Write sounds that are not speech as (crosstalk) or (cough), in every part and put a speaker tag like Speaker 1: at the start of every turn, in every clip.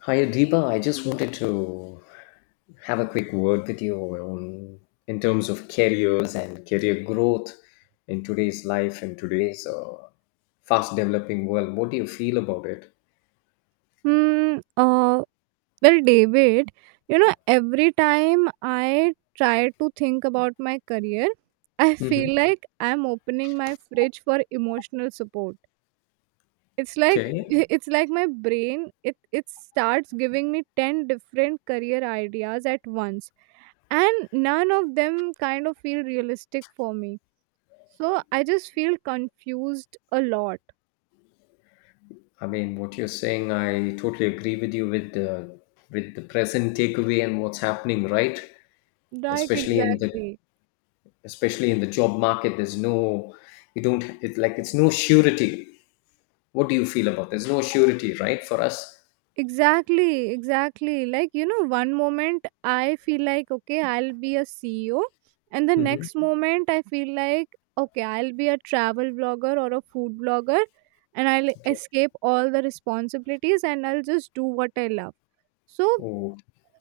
Speaker 1: Hi, Deepa. I just wanted to have a quick word with you on in terms of careers and career growth in today's life and today's fast developing world. What do you feel about it?
Speaker 2: Hmm. Uh, well, David, you know, every time I try to think about my career, (laughs) I
Speaker 1: hmm
Speaker 2: feel like I'm opening my fridge for emotional support. It's like (laughs)
Speaker 1: Okay.
Speaker 2: it's like my brain it it starts giving me 10 different career ideas at once, and none of them kind of feel realistic for me. So I just feel confused a lot.
Speaker 1: I mean, what you're saying, I totally agree with you with the present takeaway and what's happening, right?
Speaker 2: Right,
Speaker 1: Especially in the
Speaker 2: exactly.
Speaker 1: especially in the job market, there's no you don't it's like it's no surety. What do you feel about? There's no surety, right, for us?
Speaker 2: Exactly, exactly. Like, you know, one moment I feel like, okay, I'll be a CEO, and the
Speaker 1: Mhm.
Speaker 2: next moment I feel like, okay, I'll be a travel blogger or a food blogger, and I'll
Speaker 1: Okay.
Speaker 2: escape all the responsibilities and I'll just do what I love. So,
Speaker 1: Oh,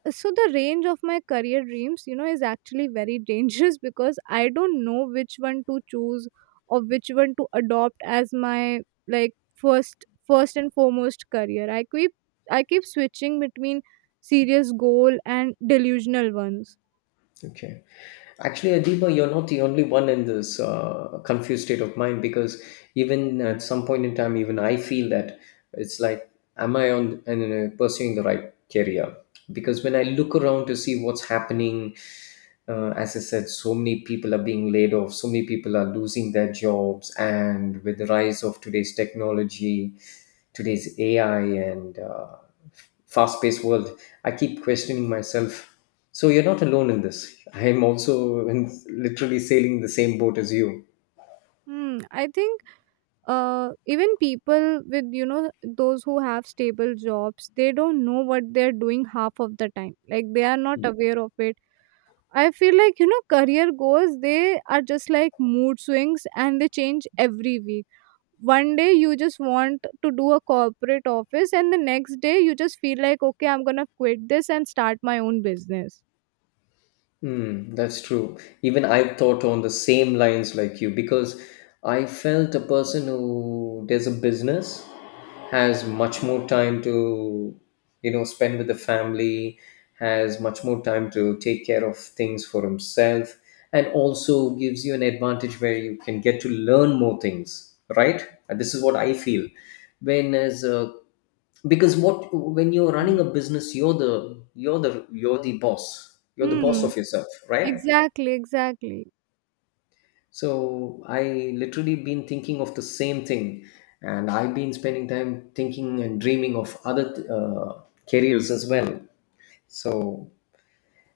Speaker 2: so the range of my career dreams, you know, is actually very (laughs) dangerous because I don't know which one to choose or which one to adopt as my, like, first and foremost career. I keep, I keep switching between serious goal and delusional ones.
Speaker 1: okay. Actually, Adiba, you're not the only one in this confused state of mind because even at some point in time, even I feel that it's like, am I on and pursuing the right career? Because when I look around to see what's happening, as I said, so many people are being laid off, so many people are losing their jobs, and with the rise of today's technology, today's AI, and fast paced world, I keep questioning myself. So you're not alone in this. I am also in, literally sailing the same boat as you.
Speaker 2: I think even people with, you know, those who have stable jobs, they don't know what they're doing half of the time. Like, they are not aware of it. I feel like, you know, career goals, they are just like mood swings and they change every week. One day you just want to do a corporate office, and the next day you just feel like, okay, I'm gonna quit this and start my own business.
Speaker 1: Hmm, that's true. Even I thought on the same lines like you because I felt a person who does a business has much more time to, you know, spend with the family, has much more time to take care of things for himself, and also gives you an advantage where you can get to learn more things, right? And this is what I feel. When as a because what when you're running a business you're the boss, you're the boss
Speaker 2: Hmm.
Speaker 1: of yourself, right?
Speaker 2: Exactly, exactly.
Speaker 1: So I literally been thinking of the same thing, and I've been spending time thinking and dreaming of other careers as well. So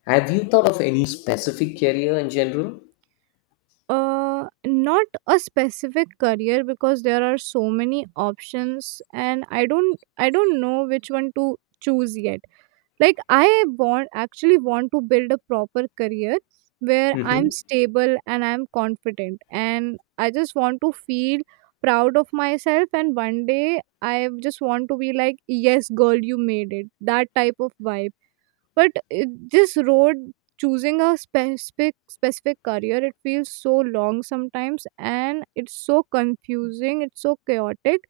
Speaker 1: have you thought of any specific career in general?
Speaker 2: Not a specific career because there are so many options, and I don't know which one to choose yet. Like, I want actually want to build a proper career where I'm
Speaker 1: hmm
Speaker 2: stable and I'm confident, and I just want to feel proud of myself. And one day I just want to be like, yes girl, you made it, that type of vibe. But it, this road, choosing a specific career, it feels so long sometimes, and it's so confusing, it's so chaotic,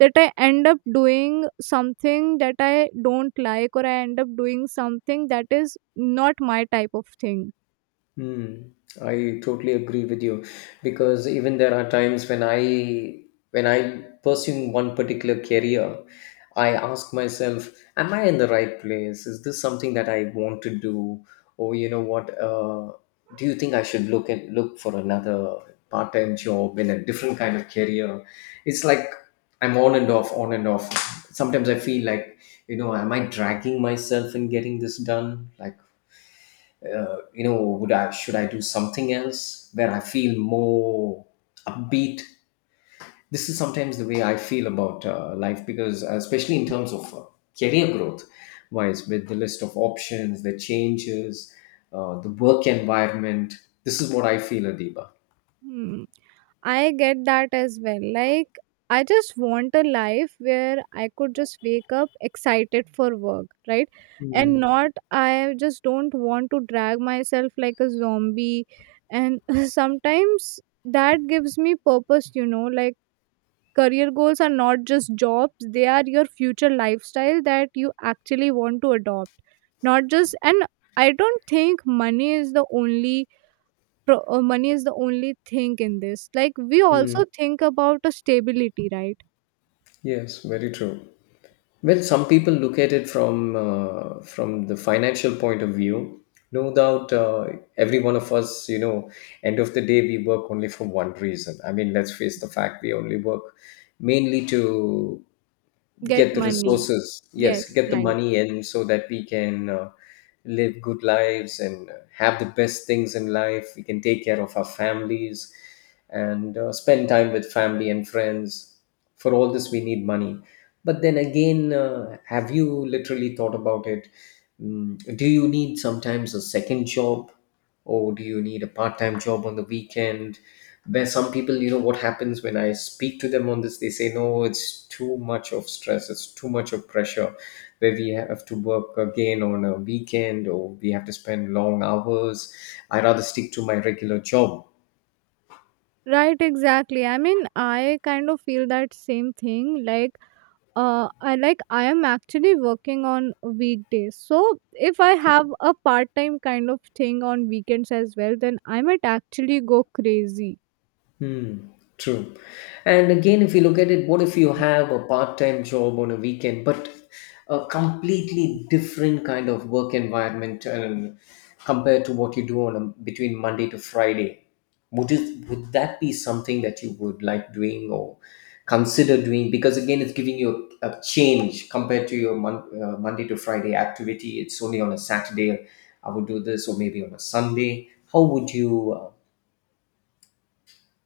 Speaker 2: that I end up doing something that I don't like, or I end up doing something that is not my type of thing.
Speaker 1: Hmm, I totally agree with you because even there are times when I pursuing one particular career, I ask myself, am I in the right place? Is this something that I want to do? Or you know what, do you think I should look for another part-time job in a different kind of career? It's like I'm on and off, on and off. Sometimes I feel like, you know, am I dragging myself in getting this done? Like you know would I should I do something else where I feel more upbeat. This is sometimes the way I feel about life because especially in terms of career growth wise with the list of options the changes the work environment. This is what I feel, Adiba.
Speaker 2: Hmm. I get that as well. Like, I just want a life where I could just wake up excited for work, right? And
Speaker 1: Mm.
Speaker 2: not, I just don't want to drag myself like a zombie. And (laughs) sometimes that gives me purpose, you know, like career goals are not just jobs, they are your future lifestyle that you actually want to adopt. Not just, and I don't think money is the only money is the only thing in this, like we
Speaker 1: Mm.
Speaker 2: also think about a stability, right?
Speaker 1: Yes, very true. Well, some people look at it from the financial point of view. No doubt, every one of us, you know, end of the day, we work only for one reason. I mean, let's face the fact: we only work mainly to
Speaker 2: Get
Speaker 1: get the
Speaker 2: money.
Speaker 1: resources.
Speaker 2: Yes,
Speaker 1: Yes, get the
Speaker 2: right.
Speaker 1: money in so that we can live good lives and have the best things in life. We can take care of our families and spend time with family and friends. For all this we need money. But then again, have you literally thought about it? Mm, do you need sometimes a second job? Oh, do you need a part-time job on the weekend where some people, you know what happens when I speak to them on this, they say no, it's too much of stress, it's too much of pressure. Where we have to work again on a weekend or we have to spend long hours, I rather stick to my regular job.
Speaker 2: Right, exactly. I mean, I kind of feel that same thing. Like, I am actually working on weekdays. So if I have a part time kind of thing on weekends as well, then I might actually go crazy.
Speaker 1: Hmm, true. And again, if you look at it, what if you have a part-time job on a weekend, but a completely different kind of work environment and compared to what you do on a, between Monday to Friday? Would that be something that you would like doing or consider doing? Because again, it's giving you a change compared to your Monday to Friday activity. It's only on a Saturday I would do this, or maybe on a Sunday. How would you?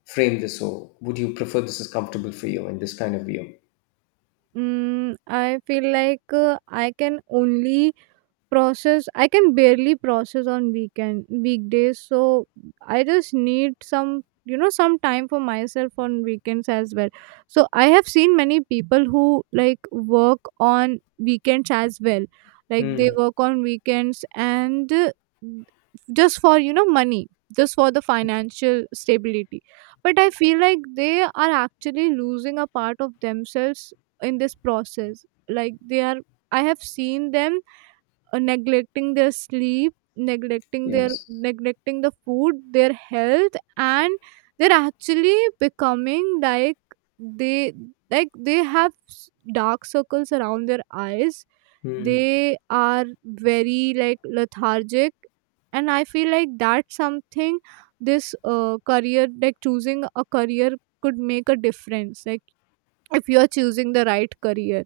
Speaker 1: Frame this. So would you prefer this, is comfortable for you, in this kind of view?
Speaker 2: mm, I feel like, I can only process I can barely process on weekend weekdays, so I just need some, you know, some time for myself on weekends as well. So I have seen many people who, like, work on weekends as well. Like, they
Speaker 1: Hmm.
Speaker 2: work on weekends and, just for, you know, money, just for the financial stability. But I feel like they are actually losing a part of themselves in this process. Like they are, I have seen them, neglecting their sleep,
Speaker 1: Yes.
Speaker 2: neglecting the food, their health, and they're actually becoming like, they, like they have dark circles around their eyes.
Speaker 1: Hmm.
Speaker 2: They are very, like, lethargic. And I feel like that's something, this career, like choosing a career could make a difference, like if you are choosing the right career.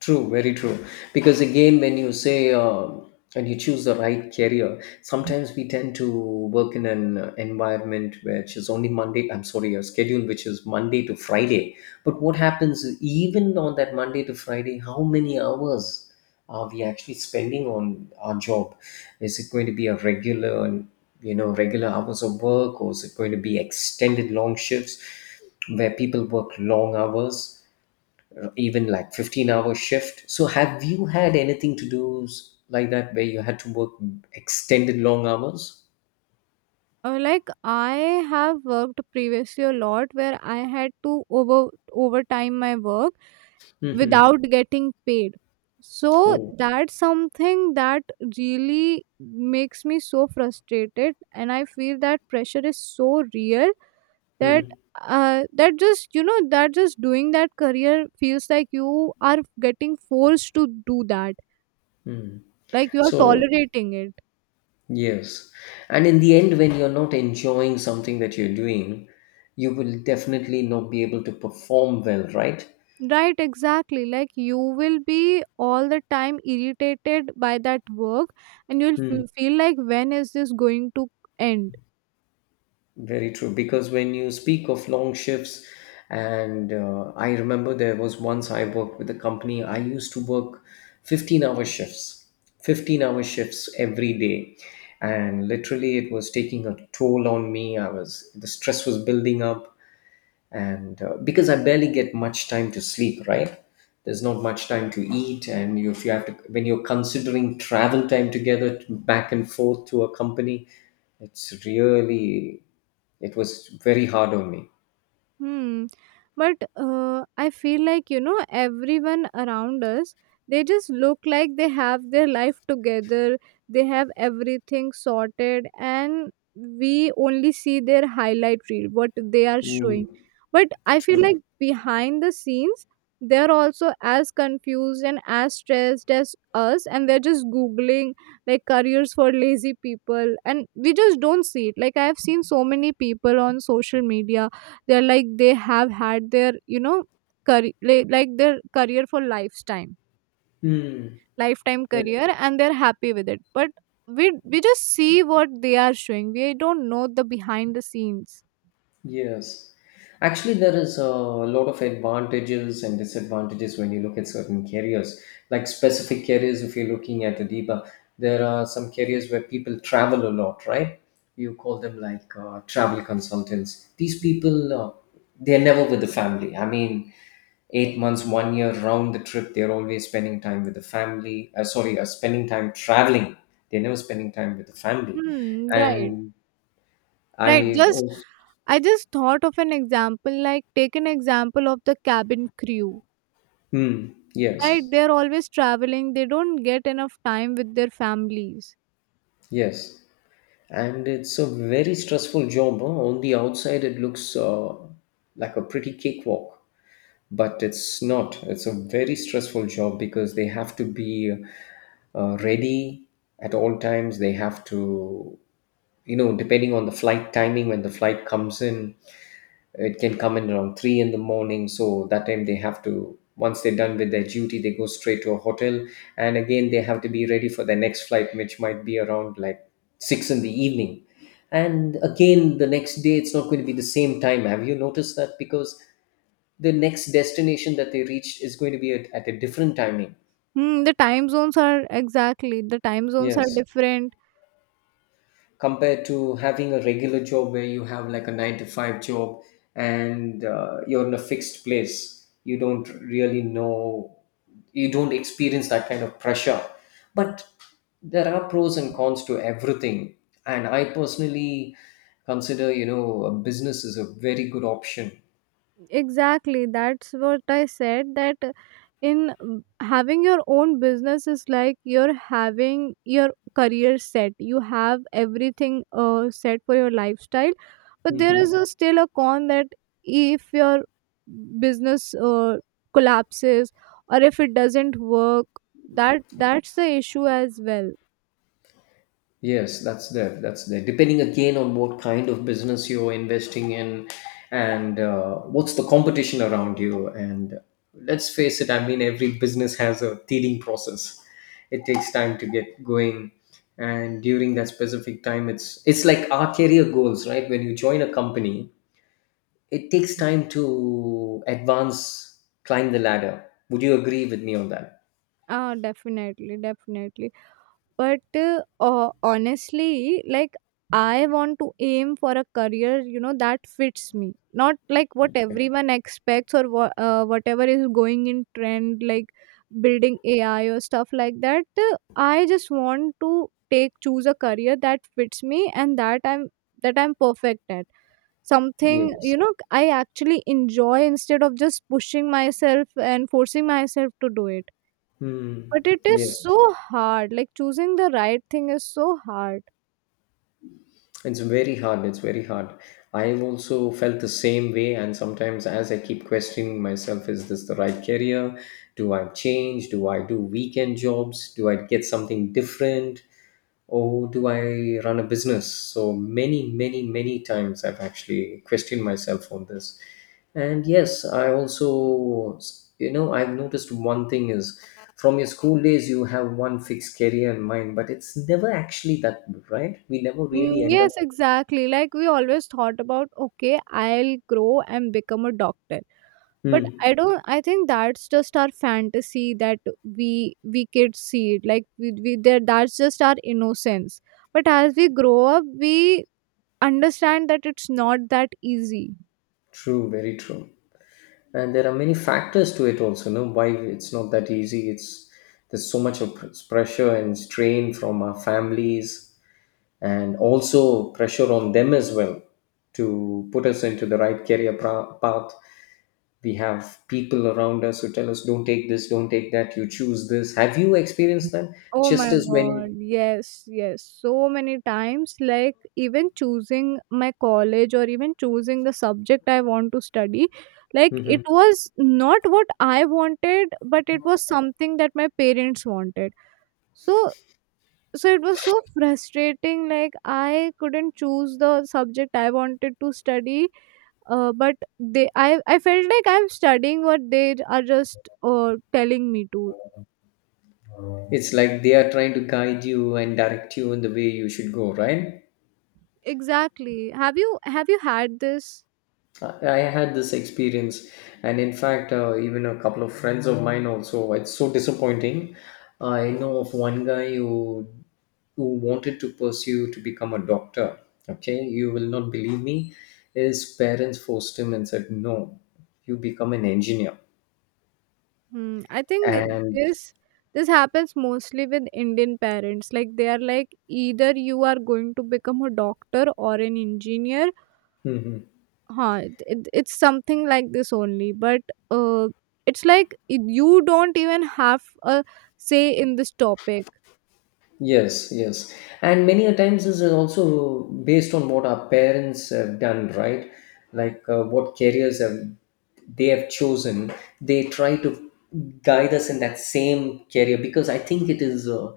Speaker 1: True, very true. Because again, when you say and you choose the right career, sometimes we tend to work in an environment which is only Monday. I'm sorry, a schedule which is Monday to Friday. But what happens is even on that Monday to Friday? How many hours are we actually spending on our job? Is it going to be a regular, you know, regular hours of work, or is it going to be extended long shifts where people work long hours? Even like 15-hour shift. So have you had anything to do like that where you had to work extended long hours?
Speaker 2: Like, I have worked previously a lot where I had to overtime my work
Speaker 1: Mm-hmm.
Speaker 2: without getting paid. So
Speaker 1: Oh.
Speaker 2: that's something that really makes me so frustrated, and I feel that pressure is so real. That
Speaker 1: Mm.
Speaker 2: just, you know, that just doing that career feels like you are getting forced to do that,
Speaker 1: Mm.
Speaker 2: like you are
Speaker 1: So
Speaker 2: tolerating it.
Speaker 1: yes, and in the end when you're not enjoying something that you're doing, you will definitely not be able to perform well, right?
Speaker 2: Right, exactly. Like, you will be all the time irritated by that work, and you'll feel like, when is this going to end?
Speaker 1: Very true. Because when you speak of long shifts, and I remember there was once I worked with a company, I used to work 15-hour shifts, 15-hour shifts every day. And literally, it was taking a toll on me. I was, the stress was building up and because I barely get much time to sleep, right? There's not much time to eat, and you, if you have to when you're considering travel time together to- back and forth to a company, it's really it was very hard on me.
Speaker 2: Hmm. But I feel like, you know, everyone around us, they just look like they have their life together, they have everything sorted, and we only see their highlight reel, what they are
Speaker 1: Mm,
Speaker 2: showing. But I feel like
Speaker 1: true.
Speaker 2: behind the scenes, they're also as confused and as stressed as us, and they're just googling like careers for lazy people, and we just don't see it. Like, I have seen so many people on social media. They're like, they have had their, you know, career, like their career for lifetime
Speaker 1: Hmm.
Speaker 2: lifetime career, and they're happy with it. But we just see what they are showing. We don't know the behind the scenes.
Speaker 1: Yes. Actually, there is a lot of advantages and disadvantages when you look at certain carriers, like specific carriers. If you're looking at Adiba, there are some carriers where people travel a lot, right? You call them like travel consultants. These people, they're never with the family. I mean, 8 months, 1 year round the trip, they're always spending time with the family. Spending time traveling. They're never spending time with the family.
Speaker 2: Hmm, right.
Speaker 1: And
Speaker 2: Right.
Speaker 1: I've
Speaker 2: Just,
Speaker 1: also,
Speaker 2: I just thought of an example, like take an example of the cabin crew.
Speaker 1: hmm,
Speaker 2: Right?
Speaker 1: yes.
Speaker 2: They're always traveling. They don't get enough time with their families.
Speaker 1: Yes, and it's a very stressful job. Huh? On the outside, it looks like a pretty cakewalk, but it's not. It's a very stressful job because they have to be ready at all times. They have to, you know, depending on the flight timing, when the flight comes in, it can come in around 3 in the morning. So that time they have to once they're done with their duty they go straight to a hotel, and again they have to be ready for their next flight which might be around like 6 in the evening. And again the next day it's not going to be the same time. Have you noticed that? Because the next destination that they reached is going to be at a different timing.
Speaker 2: Hmm, the time zones are exactly, the time zones are
Speaker 1: Yes,
Speaker 2: different.
Speaker 1: compared to having a regular job where you have like a 9 to 5 job and you're in a fixed place, you don't really know, you don't experience that kind of pressure. But there are pros and cons to everything, and I personally consider, you know, a business is a very good option.
Speaker 2: Exactly, that's what I said. That in having your own business is like you're having your career set. You have everything set for your lifestyle, but there is
Speaker 1: Mhm.
Speaker 2: a, still a con, that if your business collapses or if it doesn't work, that's the issue as well.
Speaker 1: Yes, that's there. That's there. Depending again on what kind of business you're investing in and what's the competition around you. And let's face it, I mean, every business has a teething process. It takes time to get going. And during that specific time, it's like our career goals, right? When you join a company, it takes time to advance, climb the ladder. Would you agree with me on that?
Speaker 2: Ah, definitely, definitely. But, honestly, like, I want to aim for a career, you know, that fits me. Not like what everyone expects or whatever is going in trend, like building AI or stuff like that. I just want to take choose a career that fits me and that I'm perfect at. Something,
Speaker 1: Yes.
Speaker 2: you know, I actually enjoy, instead of just pushing myself and forcing myself to do it.
Speaker 1: Hmm.
Speaker 2: But it is
Speaker 1: Yes.
Speaker 2: so hard. Like choosing the right thing is so hard.
Speaker 1: It's very hard. It's very hard. I've also felt the same way, and sometimes as I keep questioning myself, is this the right career? Do I change? Do I do weekend jobs? Do I get something different? Or do I run a business? So many, many, many times I've actually questioned myself on this. And yes, I also, you know, I've noticed one thing is from your school days, you have one fixed career in mind, but it's never actually that, right? We never really end up.
Speaker 2: Yes, exactly. Like we always thought about, okay, I'll grow and become a doctor. But
Speaker 1: Hmm.
Speaker 2: I don't. I think that's just our fantasy that we kids see. It. Like we there. That's just our innocence. But as we grow up, we understand that it's not that easy.
Speaker 1: True, very true. And there are many factors to it also, no? Why it's not that easy. It's there's so much of pressure and strain from our families and also pressure on them as well to put us into the right career path. We have people around us who tell us, don't take this, don't take that, you choose this. Have you experienced that?
Speaker 2: Oh
Speaker 1: Just
Speaker 2: my
Speaker 1: as
Speaker 2: god,
Speaker 1: when.
Speaker 2: yes, yes. So many times, like even choosing my college or even choosing the subject I want to study, like it
Speaker 1: Mhm.
Speaker 2: was not what I wanted, but it was something that my parents wanted. So, so it was so frustrating. Like I couldn't choose the subject I wanted to study, but I felt like I'm studying what they are just telling me to.
Speaker 1: It's like they are trying to guide you and direct you in the way you should go, right?
Speaker 2: Exactly. Have you had this?
Speaker 1: I had this experience, and in fact, even a couple of friends of mine also. It's so disappointing. I know of one guy who wanted to pursue to become a doctor. Okay, you will not believe me. His parents forced him and said, "No, you become an engineer."
Speaker 2: I think
Speaker 1: And
Speaker 2: this this happens mostly with Indian parents. Like, they are like, either you are going to become a doctor or an engineer.
Speaker 1: (laughs)
Speaker 2: Huh, it's something like this only. But uh, it's like you don't even have a say in this topic.
Speaker 1: Yes, yes. And many a times this is also based on what our parents have done, right? Like what careers have they have chosen. They try to guide us in that same career because I think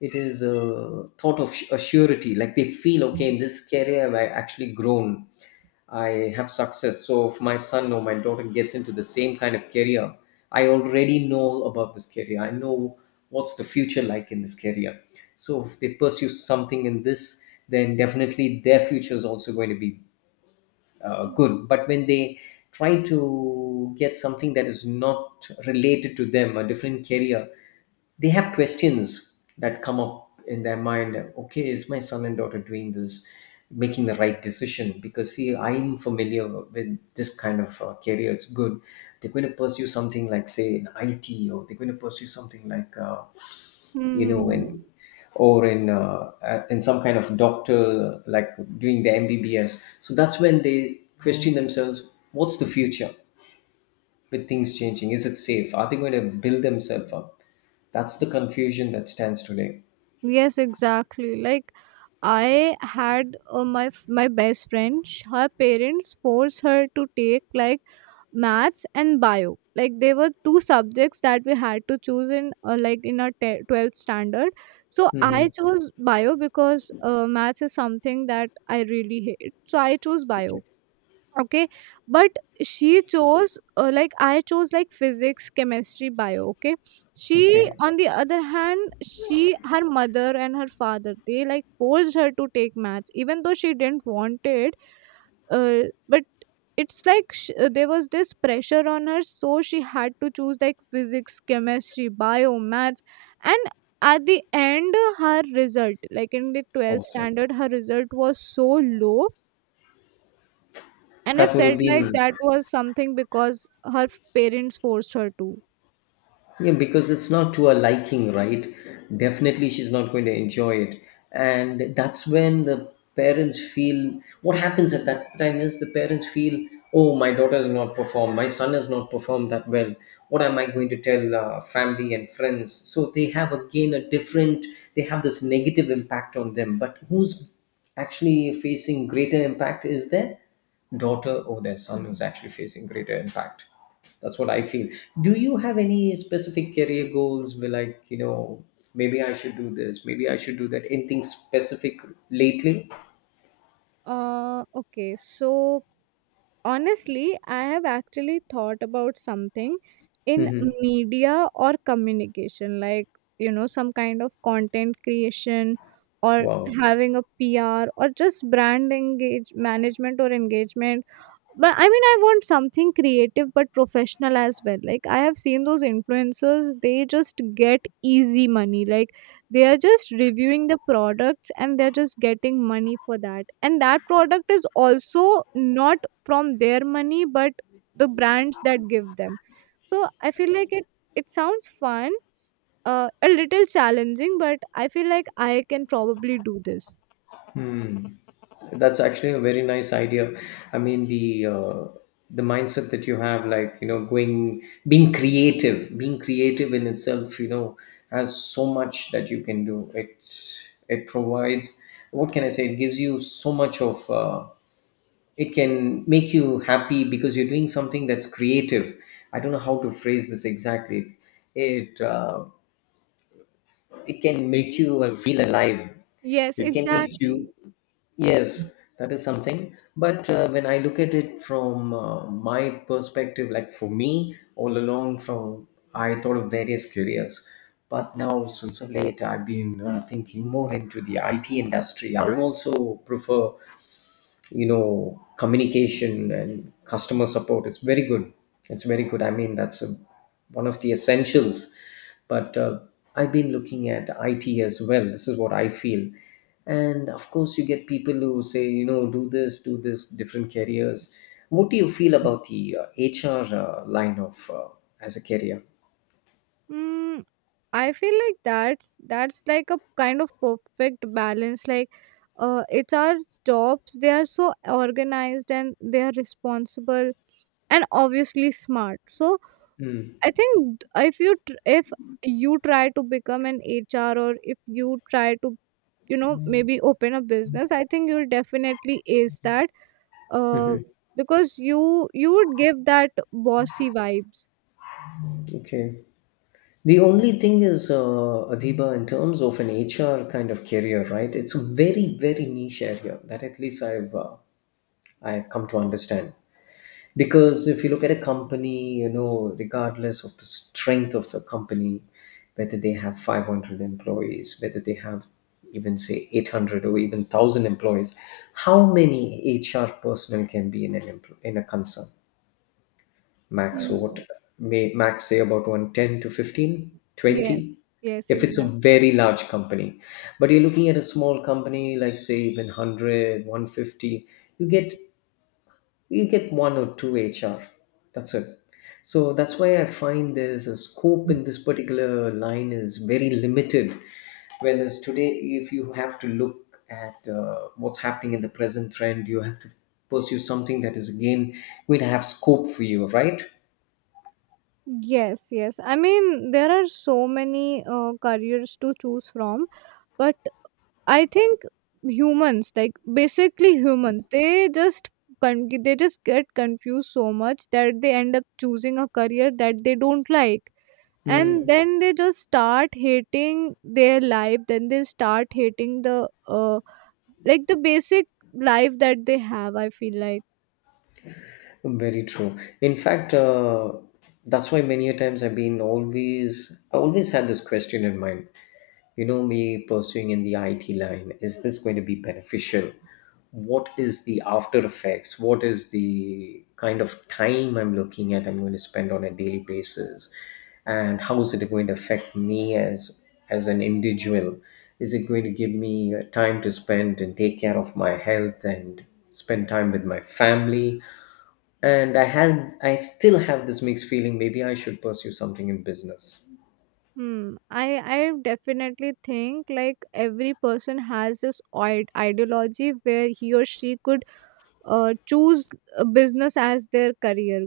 Speaker 1: it is a thought of a surety. Like they feel okay in this career, I've actually grown. I have success. So if my son or my daughter gets into the same kind of career, I already know about this career. I know what's the future like in this career. So if they pursue something in this, then definitely their future is also going to be good. But when they try to get something that is not related to them, a different career, they have questions that come up in their mind. Okay, is my son and daughter doing this, making the right decision? Because see, I'm familiar with this kind of career. It's good. They're going to pursue something like say an IT, or they're going to pursue something like you know in
Speaker 2: Hmm.
Speaker 1: or in in some kind of doctor, like doing the MBBS. So that's when they question themselves, what's the future? With things changing, is it safe? Are they going to build themselves up? That's the confusion that stands today.
Speaker 2: Yes, exactly. Like I had my my best friend. Her parents forced her to take like maths and bio. Like, they were two subjects that we had to choose in like in our 12th standard. So
Speaker 1: Hmm.
Speaker 2: I chose bio because maths is something that I really hate. So I chose bio.
Speaker 1: Okay.
Speaker 2: Okay. But she chose, like I chose like, physics chemistry bio. Okay. she
Speaker 1: Okay.
Speaker 2: On the other hand, she, her mother and her father, they like forced her to take maths even though she didn't want it. Uh, but it's like, there was this pressure on her, so she had to choose like physics chemistry bio maths. And at the end, her result, like in the 12th
Speaker 1: Awesome.
Speaker 2: standard, her result was so low. And I
Speaker 1: That would have
Speaker 2: felt like
Speaker 1: been.
Speaker 2: that was something because her parents forced her to.
Speaker 1: Yeah, because it's not to her liking, right? Definitely, she's not going to enjoy it. And that's when the parents feel, what happens at that time is the parents feel, oh, my daughter has not performed, my son has not performed that well. What am I going to tell family and friends? So they have again a they have this negative impact on them. But who's actually facing greater impact is their daughter or their son, who's actually facing greater impact? That's what I feel. Do you have any specific career goals, where like, you know, maybe I should do this, maybe I should do that, anything specific lately?
Speaker 2: Okay so, honestly, I have actually thought about something in
Speaker 1: Hmm.
Speaker 2: media or communication, like, you know, some kind of content creation, or
Speaker 1: Wow.
Speaker 2: having a PR, or just brand engage management or engagement. But I mean, I want something creative but professional as well. Like, I have seen those influencers, they just get easy money. Like, they are just reviewing the products, and they're just getting money for that, and that product is also not from their money, but the brands that give them. So I feel like it sounds fun, a little challenging, but I feel like I can probably do this.
Speaker 1: That's actually a very nice idea. I mean, the mindset that you have, like, you know, going, being creative, being creative in itself, you know, has so much that you can do it. It provides, what can I say, it gives you so much of it can make you happy because you're doing something that's creative. I don't know how to phrase this exactly. It uh, it can make you feel alive.
Speaker 2: Yes,
Speaker 1: It can make you.
Speaker 2: exactly.
Speaker 1: Yes, that is something. But when I look at it from my perspective, like for me all along from, I thought of various careers. But now since of late I've been thinking more into the IT industry. I also prefer, you know, communication, and customer support is very good. It's very good. I mean, that's a, one of the essentials. But I've been looking at it as well. This is what I feel. And of course, you get people who say, you know, do this, do this, different careers. What do you feel about the HR line of as a career?
Speaker 2: Mm, I feel like that's like a kind of perfect balance. Like, it's our jobs. They are so organized and they are responsible and obviously smart. So I
Speaker 1: Mm-hmm.
Speaker 2: think if you tr- if you try to become an HR, or if you try to, you know, maybe open a business, I think you'll definitely ace that. Uh, because you would give that bossy vibes.
Speaker 1: Okay. The only thing is, Adiba, in terms of an HR kind of career, right? It's a very, very niche area, that at least I've come to understand. Because if you look at a company, you know, regardless of the strength of the company, whether they have 500 employees, whether they have even say 800 or even 1000 employees, how many HR personnel can be in an in a concern? Max, what,
Speaker 2: Mhm.
Speaker 1: may max say about 110 to 15
Speaker 2: Yes.
Speaker 1: 20?
Speaker 2: Yes.
Speaker 1: If it's a
Speaker 2: Exactly.
Speaker 1: very large company, but you're looking at a small company, like say even one hundred one fifty, you get, you get one or two HR, that's it. So that's why I find there's a scope in this particular line is very limited. Whereas today if you have to look at what's happening in the present trend, you have to pursue something that is again going to have scope for you, right?
Speaker 2: Yes, yes. I mean, there are so many careers to choose from, but I think humans, like basically humans, they just they just get confused so much that they end up choosing a career that they don't like. And
Speaker 1: Hmm.
Speaker 2: then they just start hating their life, then they start hating the basic life that they have, I feel like.
Speaker 1: Very true. In fact, that's why many a times I've been always, I always had this question in mind. You know, me pursuing in the IT line, is this going to be beneficial? What is the after effects? What is the kind of time I'm looking at, I'm going to spend on a daily basis? And how is it going to affect me as an individual? Is it going to give me time to spend and take care of my health and spend time with my family? And I had, I still have this mixed feeling, maybe I should pursue something in business.
Speaker 2: Hmm. I definitely think like every person has this ideology where he or she could choose a business as their career,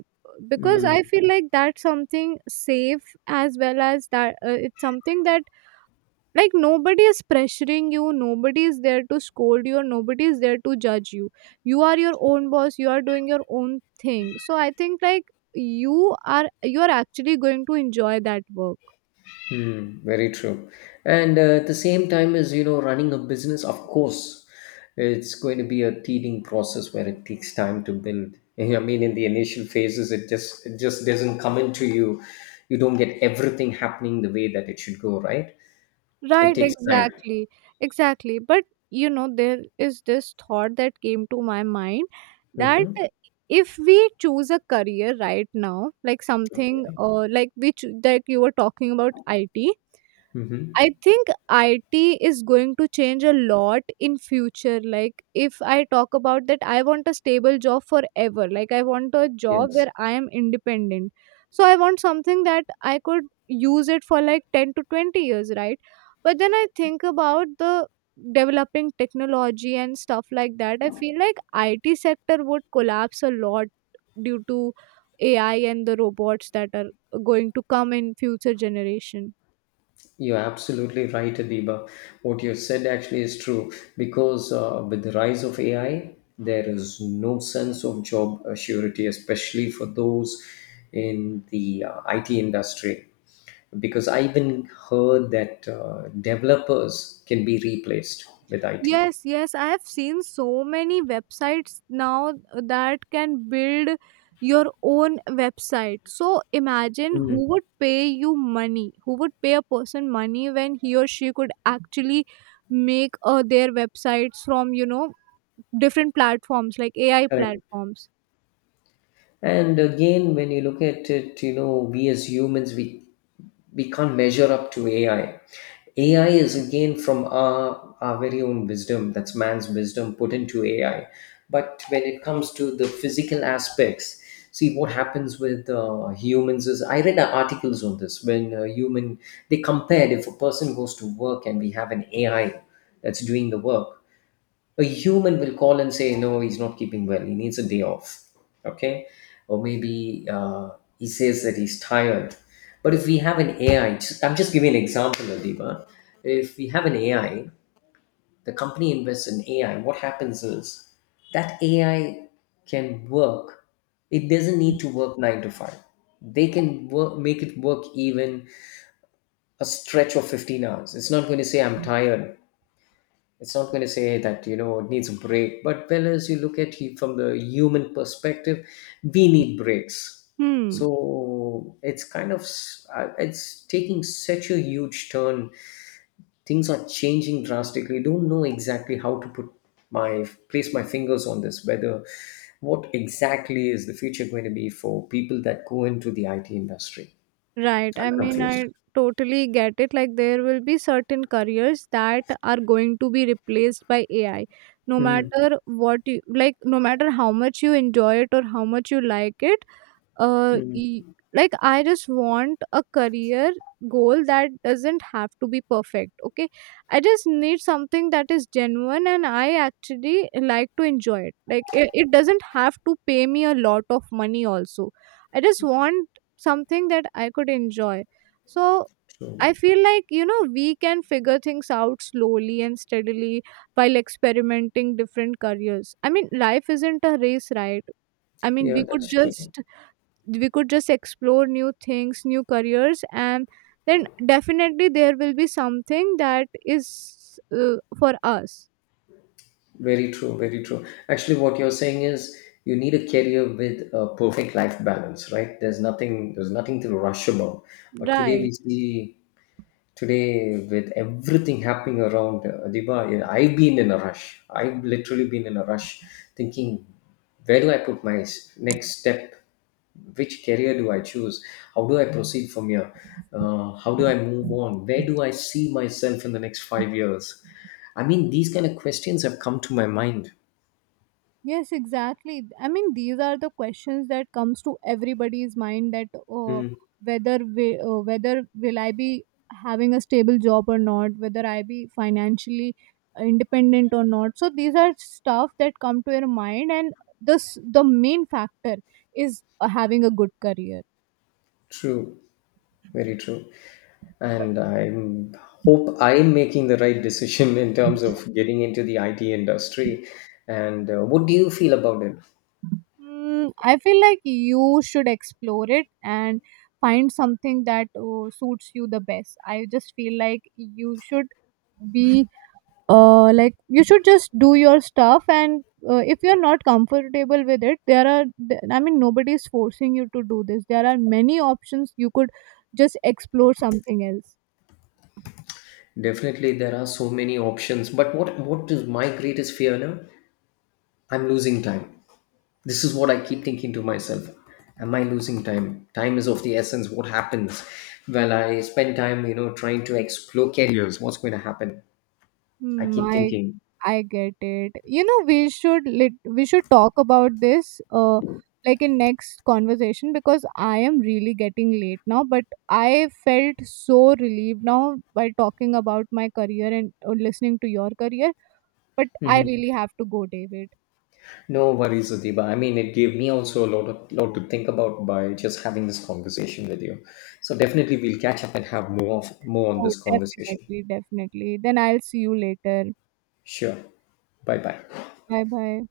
Speaker 2: because I
Speaker 1: Mm,
Speaker 2: feel like that's something safe, as well as that it's something that like nobody is pressuring you, nobody is there to scold you, or nobody is there to judge you. You are your own boss. You are doing your own thing. So I think like you are actually going to enjoy that work.
Speaker 1: mm, very true. And at the same time, as you know, running a business, of course, it's going to be a teething process where it takes time to build. (laughs) I mean, in the initial phases, it just doesn't come into you. You don't get everything happening the way that it should go, right? It
Speaker 2: Right,
Speaker 1: takes time.
Speaker 2: exactly. Exactly. But you know, there is this thought that came to my mind that
Speaker 1: Hmm.
Speaker 2: if we choose a career right now, like something
Speaker 1: Okay.
Speaker 2: like, which like you were talking about, IT,
Speaker 1: Hmm.
Speaker 2: I think IT is going to change a lot in future. Like if I talk about that, I want a stable job forever. Like I want a job
Speaker 1: Yes.
Speaker 2: where I am independent. So I want something that I could use it for like 10 to 20 years, right? But then I think about the developing technology and stuff like that. I feel like IT sector would collapse a lot due to AI and the robots that are going to come in future generation.
Speaker 1: You're absolutely right, Adiba. What you said actually is true because with the rise of AI, there is no sense of job surety, especially for those in the IT industry. Because I even heard that developers can be replaced with IT.
Speaker 2: Yes, yes, I have seen so many websites now that can build your own website. So imagine
Speaker 1: Mm,
Speaker 2: who would pay you money, who would pay a person money when he or she could actually make their websites from, you know, different platforms like AI
Speaker 1: correct.
Speaker 2: platforms.
Speaker 1: And again, when you look at it, you know, we as humans, we can't measure up to AI. AI is again from our very own wisdom, that's man's wisdom put into AI. But when it comes to the physical aspects, see, what happens with humans is, I read articles on this. When a human, they compared, if a person goes to work and we have an AI that's doing the work, a human will call and say no, he's not keeping well, he needs a day off. Okay. Or maybe he says that he's tired. But if we have an AI, I'm just giving an example, Adiba, if we have an AI, the company invests in AI, what happens is that AI can work, it doesn't need to work 9 to 5. They can work, make it work, even a stretch of 15 hours. It's not going to say I'm tired. It's not going to say that, you know, it needs a break. But well, as you look at it from the human perspective, we need breaks.
Speaker 2: Hmm.
Speaker 1: So it's kind of, it's taking such a huge turn. Things are changing drastically. Don't know exactly how to put place my fingers on this, whether what exactly is the future going to be for people that go into the IT industry.
Speaker 2: Right. I
Speaker 1: I'm
Speaker 2: mean,
Speaker 1: confused.
Speaker 2: I totally get it. Like, there will be certain careers that are going to be replaced by AI. No
Speaker 1: Mm,
Speaker 2: matter what you like, no matter how much you enjoy it or how much you like it, uh y-
Speaker 1: mm.
Speaker 2: like, I just want a career goal that doesn't have to be perfect, okay? I just need something that is genuine and I actually like to enjoy it. Like it doesn't have to pay me a lot of money also. I just want something that I could enjoy. So
Speaker 1: So,
Speaker 2: I feel like, you know, we can figure things out slowly and steadily while experimenting different careers. I mean, life isn't a race, right? I mean,
Speaker 1: yeah,
Speaker 2: we could
Speaker 1: that's true.
Speaker 2: just we could just explore new things, new careers, and then definitely there will be something that is for us.
Speaker 1: Very true, very true. Actually, what you're saying is you need a career with a perfect life balance, right? There's nothing to rush about. But today
Speaker 2: Right.
Speaker 1: we see, today, with everything happening around Adiba, yeah, I've been in a rush. I've literally been in a rush, thinking, where do I put my next step? Which career do I choose? How do I proceed from here? How do I move on? Where do I see myself in the next 5 years? I mean, these kind of questions have come to my mind.
Speaker 2: Yes, exactly. I mean, these are the questions that comes to everybody's mind, that uh,
Speaker 1: Mm,
Speaker 2: whether whether will I be having a stable job or not, whether I be financially independent or not. So these are stuff that come to your mind, and this the main factor is having a good career.
Speaker 1: true. Very true. And I hope I'm making the right decision in terms of getting into the IT industry. And what do you feel about it?
Speaker 2: Mm, I feel like you should explore it and find something that suits you the best. I just feel like you should be like you should just do your stuff, and if you're not comfortable with it, there are I mean, nobody's forcing you to do this. There are many options, you could just explore something else.
Speaker 1: Definitely, there are so many options. But what is my greatest fear now? I'm losing time. This is what I keep thinking to myself. Am I losing time? Time is of the essence. What happens? Well, I spend time, you know, trying to explore careers. What's going to happen? I
Speaker 2: Hmm.
Speaker 1: keep
Speaker 2: I
Speaker 1: thinking.
Speaker 2: I get it. You know, we should talk about this like in next conversation, because I am really getting late now, but I felt so relieved now by talking about my career and listening to your career. But I
Speaker 1: Mhm.
Speaker 2: really have to go, David.
Speaker 1: No worries, Adiba. I mean, it gave me also a lot of lot to think about by just having this conversation with you. So definitely we'll catch up and have more more on
Speaker 2: Oh,
Speaker 1: this conversation.
Speaker 2: definitely, definitely. Then I'll see you later.
Speaker 1: Sure. Bye bye.
Speaker 2: Bye bye.